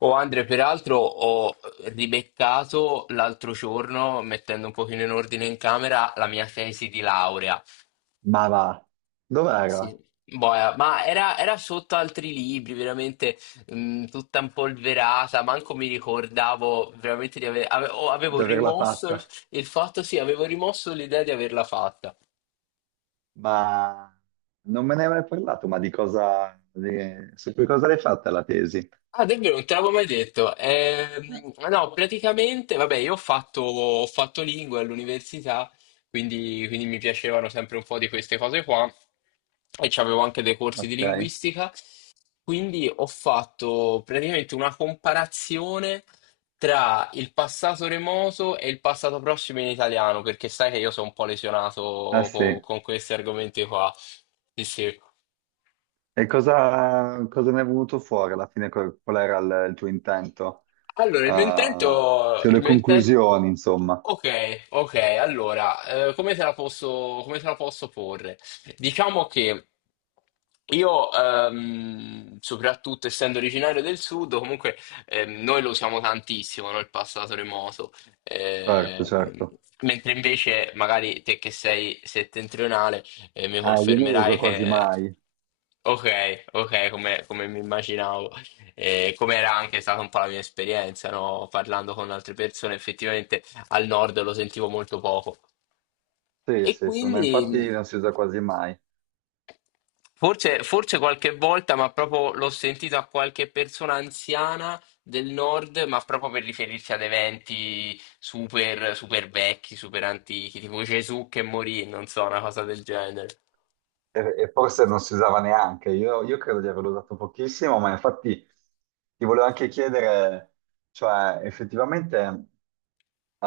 Oh Andre, peraltro ho ribeccato l'altro giorno, mettendo un pochino in ordine in camera, la mia tesi di laurea. Ma va, dov'era Sì. Boia, ma era sotto altri libri, veramente tutta impolverata, manco mi ricordavo veramente di avevo di averla rimosso il, fatta? il fatto, sì, avevo rimosso l'idea di averla fatta. Ma non me ne hai mai parlato, ma di cosa, su che cosa l'hai fatta la tesi? Ah, davvero, non te l'avevo mai detto. No, praticamente, vabbè, io ho fatto lingue all'università, quindi mi piacevano sempre un po' di queste cose qua e c'avevo anche dei corsi di Ok. linguistica, quindi ho fatto praticamente una comparazione tra il passato remoto e il passato prossimo in italiano, perché sai che io sono un po' Ah lesionato sì, e con questi argomenti qua. Sì, sì. cosa ne è venuto fuori alla fine? Qual era il tuo intento? Allora, Ah, cioè il le mio intento... conclusioni, insomma. Ok, ok, allora, come te la posso, come te la posso porre? Diciamo che io, soprattutto essendo originario del sud, comunque noi lo usiamo tantissimo, no? Il passato remoto. Certo, Ehm, certo. Mentre invece magari te che sei settentrionale mi Ah, io non lo uso confermerai quasi che... mai. Ok, ok, come come mi immaginavo. E come era anche stata un po' la mia esperienza, no? Parlando con altre persone, effettivamente al nord lo sentivo molto poco. Sì, E sì, sì, ma quindi infatti non si usa quasi mai. Forse qualche volta, ma proprio l'ho sentito a qualche persona anziana del nord, ma proprio per riferirsi ad eventi super vecchi, super antichi, tipo Gesù che morì, non so, una cosa del genere. E forse non si usava neanche, io credo di averlo usato pochissimo, ma infatti ti volevo anche chiedere, cioè effettivamente eh,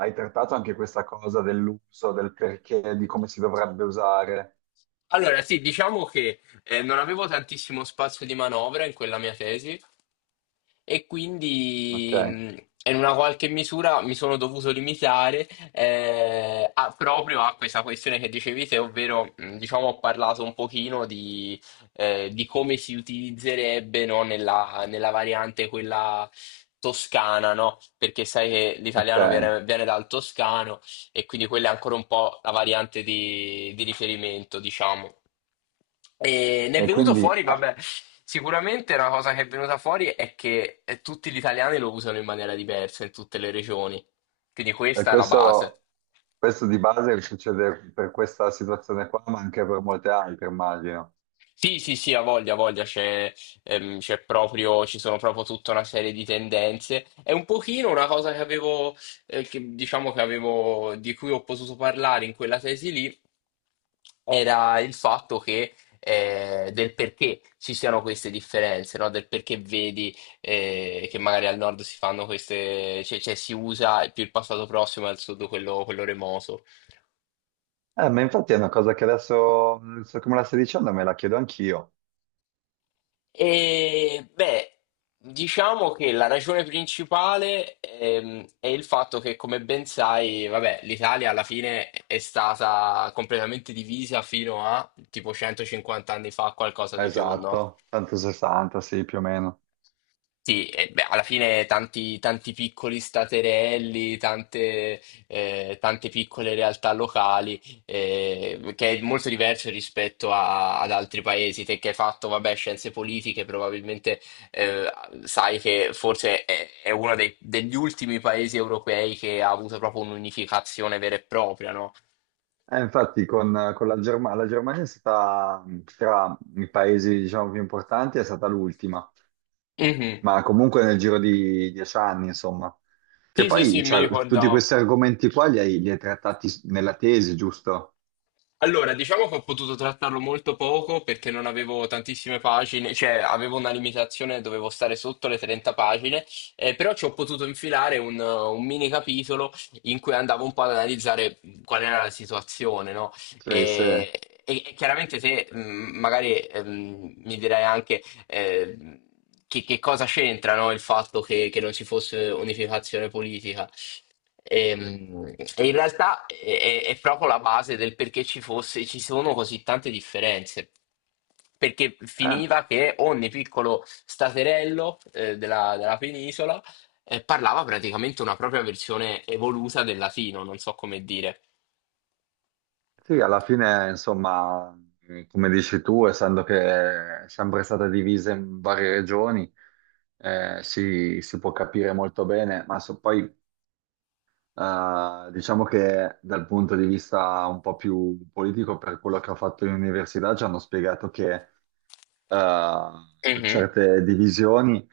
hai trattato anche questa cosa dell'uso, del perché, di come si dovrebbe usare. Allora, sì, diciamo che non avevo tantissimo spazio di manovra in quella mia tesi. E Ok, quindi in una qualche misura mi sono dovuto limitare proprio a questa questione che dicevi te, ovvero diciamo ho parlato un pochino di come si utilizzerebbe no, nella variante quella toscana, no? Perché sai che ok, l'italiano viene dal toscano e quindi quella è ancora un po' la variante di riferimento, diciamo. E ne è e venuto quindi fuori, ah, vabbè, sicuramente una cosa che è venuta fuori è che tutti gli italiani lo usano in maniera diversa in tutte le regioni. Quindi e questa è la base. questo, questo di base succede per questa situazione qua, ma anche per molte altre, immagino. Sì, sì, sì, ha voglia, c'è proprio, ci sono proprio tutta una serie di tendenze. È un pochino una cosa che diciamo che avevo, di cui ho potuto parlare in quella tesi lì, era il fatto che, del perché ci siano queste differenze, no? Del perché vedi, che magari al nord si fanno cioè si usa più il passato prossimo e al sud quello remoto. Ma infatti è una cosa che adesso come la stai dicendo, me la chiedo anch'io. E beh, diciamo che la ragione principale è il fatto che, come ben sai, vabbè, l'Italia alla fine è stata completamente divisa fino a tipo 150 anni fa, qualcosa di più, no? Esatto, 160, sì, più o meno. Sì, e beh, alla fine tanti piccoli staterelli, tante piccole realtà locali, che è molto diverso rispetto ad altri paesi. Te che hai fatto, vabbè, scienze politiche, probabilmente eh, sai che forse è degli ultimi paesi europei che ha avuto proprio un'unificazione vera e propria, no? E infatti con la Germania è stata tra i paesi, diciamo, più importanti, è stata l'ultima, Mhm. ma comunque nel giro di 10 anni, insomma. Che Sì, sì, sì, poi, mi cioè, tutti questi ricordavo. argomenti qua li hai trattati nella tesi, giusto? Allora, diciamo che ho potuto trattarlo molto poco perché non avevo tantissime pagine, cioè avevo una limitazione, dovevo stare sotto le 30 pagine, però ci ho potuto infilare un mini capitolo in cui andavo un po' ad analizzare qual era la situazione, no? Cioè, E, e chiaramente se magari mi direi anche che cosa c'entra, no, il fatto che non ci fosse unificazione politica. E, in realtà è proprio la base del perché ci sono così tante differenze. Perché eh, finiva che ogni piccolo staterello della penisola parlava praticamente una propria versione evoluta del latino, non so come dire. sì, alla fine, insomma, come dici tu, essendo che è sempre stata divisa in varie regioni, si può capire molto bene, ma poi. Diciamo che dal punto di vista un po' più politico, per quello che ho fatto in università, ci hanno spiegato che Mhm. certe divisioni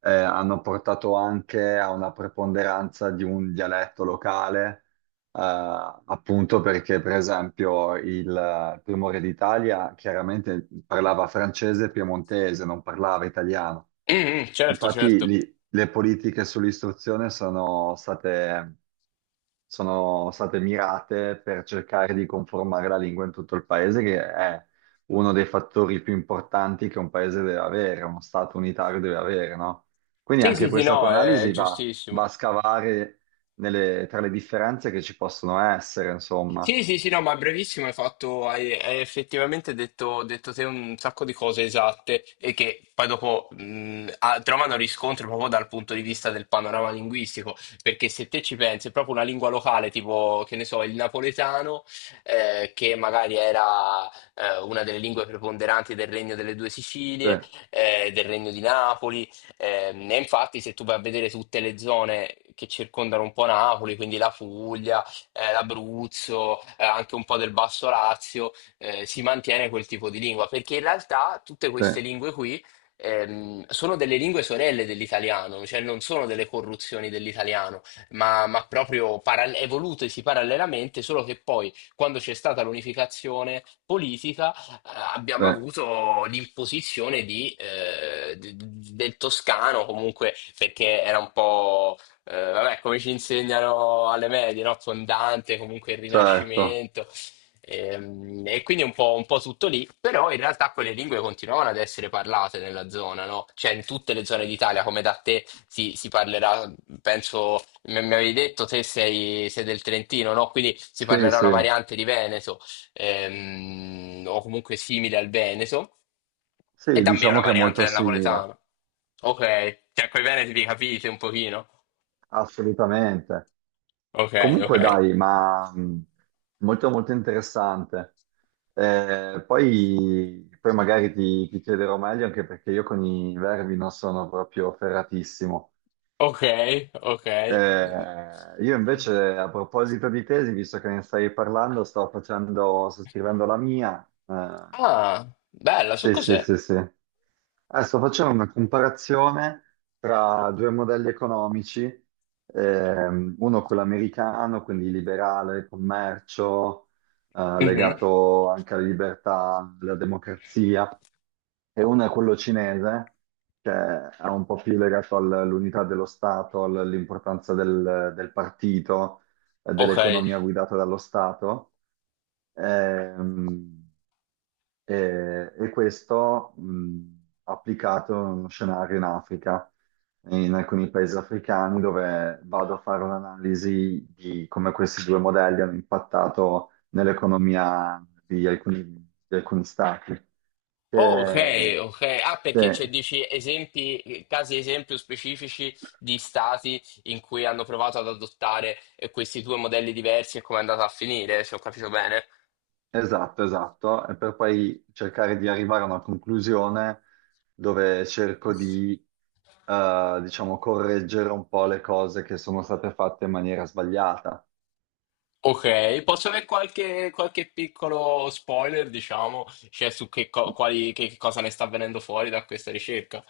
hanno portato anche a una preponderanza di un dialetto locale, eh, appunto perché, per esempio, il primo re d'Italia chiaramente parlava francese e piemontese, non parlava italiano. Mhm, certo, Infatti, certo. Le politiche sull'istruzione sono state mirate per cercare di conformare la lingua in tutto il paese, che è uno dei fattori più importanti che un paese deve avere, uno Stato unitario deve avere, no? Quindi Sì, sì, anche sì, questa tua no, è analisi va a giustissimo. scavare tra le differenze che ci possono essere, insomma. Sì, sì, sì, no, ma brevissimo, hai effettivamente detto te un sacco di cose esatte e che poi dopo trovano riscontro proprio dal punto di vista del panorama linguistico, perché se te ci pensi, è proprio una lingua locale, tipo, che ne so, il napoletano, che magari era una delle lingue preponderanti del Regno delle Due Sì, Sicilie, del Regno di Napoli, e infatti se tu vai a vedere tutte le zone che circondano un po' Napoli, quindi la Puglia, l'Abruzzo, anche un po' del Basso Lazio, si mantiene quel tipo di lingua, perché in realtà tutte sì, queste lingue qui sono delle lingue sorelle dell'italiano, cioè non sono delle corruzioni dell'italiano, ma proprio evolutesi parallelamente, solo che poi, quando c'è stata l'unificazione politica, sì, abbiamo avuto l'imposizione di, del toscano, comunque perché era un po'. Vabbè, come ci insegnano alle medie, no? Con Dante, comunque il certo. Rinascimento. Quindi un po' tutto lì, però in realtà quelle lingue continuavano ad essere parlate nella zona, no? Cioè in tutte le zone d'Italia, come da te si parlerà, penso, mi avevi detto, sei del Trentino, no? Quindi si Sì, parlerà sì. una variante di Veneto, o comunque simile al Veneto, e Sì, da me una diciamo che è variante molto del simile, napoletano. Ok, cioè coi veneti vi capite un pochino. assolutamente. Ok, Comunque ok, dai, ma molto molto interessante. Poi, magari ti chiederò meglio anche perché io con i verbi non sono proprio ferratissimo. ok, ok. Io invece a proposito di tesi, visto che ne stai parlando, sto scrivendo la mia. Ah, bella, su Sì, sì, cos'è? sì, sì. Sto facendo una comparazione tra due modelli economici, uno quello americano, quindi liberale, commercio, Mhm. legato anche alla libertà, alla democrazia, e uno è quello cinese, che è un po' più legato all'unità dello Stato, all'importanza del partito, Ok. dell'economia guidata dallo Stato. Ehm, e questo applicato in uno scenario in Africa, in alcuni paesi africani, dove vado a fare un'analisi di come questi due modelli hanno impattato nell'economia di alcuni stati. Oh, ok, Che- ok. Ah, sì, perché cioè, dici esempi, casi esempio specifici di stati in cui hanno provato ad adottare questi due modelli diversi e come è andata a finire, se ho capito bene. esatto, esatto, e per poi cercare di arrivare a una conclusione dove cerco di diciamo, correggere un po' le cose che sono state fatte in maniera sbagliata. Ok, posso avere qualche piccolo spoiler, diciamo, cioè su che, co- quali, che cosa ne sta avvenendo fuori da questa ricerca?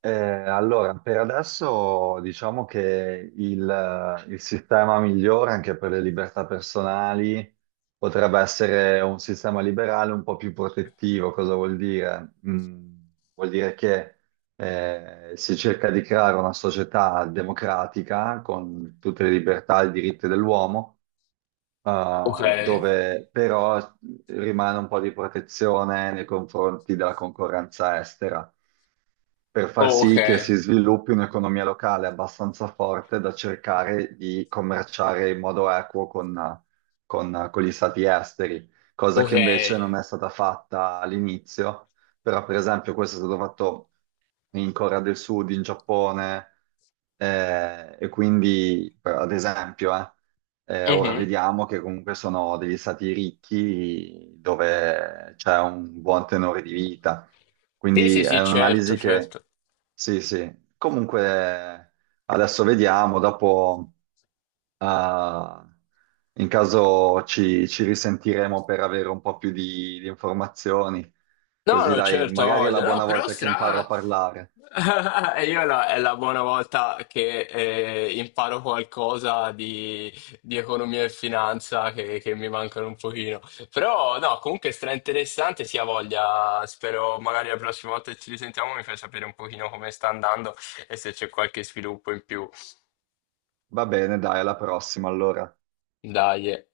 Allora, per adesso diciamo che il sistema migliore anche per le libertà personali potrebbe essere un sistema liberale un po' più protettivo. Cosa vuol dire? Vuol dire che si cerca di creare una società democratica con tutte le libertà e i diritti dell'uomo, Ok. Dove però rimane un po' di protezione nei confronti della concorrenza estera per far Oh, ok, sì che si sviluppi un'economia locale abbastanza forte da cercare di commerciare in modo equo con, con gli stati esteri, cosa che invece non ok. è stata fatta all'inizio, però per esempio questo è stato fatto in Corea del Sud, in Giappone, e quindi, ad esempio, ora Mhm. vediamo che comunque sono degli stati ricchi dove c'è un buon tenore di vita. Sì, sì, Quindi è sì, certo, un'analisi che, certo. sì, sì, comunque adesso vediamo, dopo eh, in caso ci risentiremo per avere un po' più di informazioni, No, così no, dai, certo, ha magari è la voglia, no, buona però volta che imparo stra... a parlare. E io è la buona volta che imparo qualcosa di economia e finanza che mi mancano un pochino. Però no, comunque stra interessante, sì, ha voglia. Spero magari la prossima volta che ci risentiamo mi fai sapere un pochino come sta andando e se c'è qualche sviluppo in più. Va bene, dai, alla prossima allora. Dai. Eh.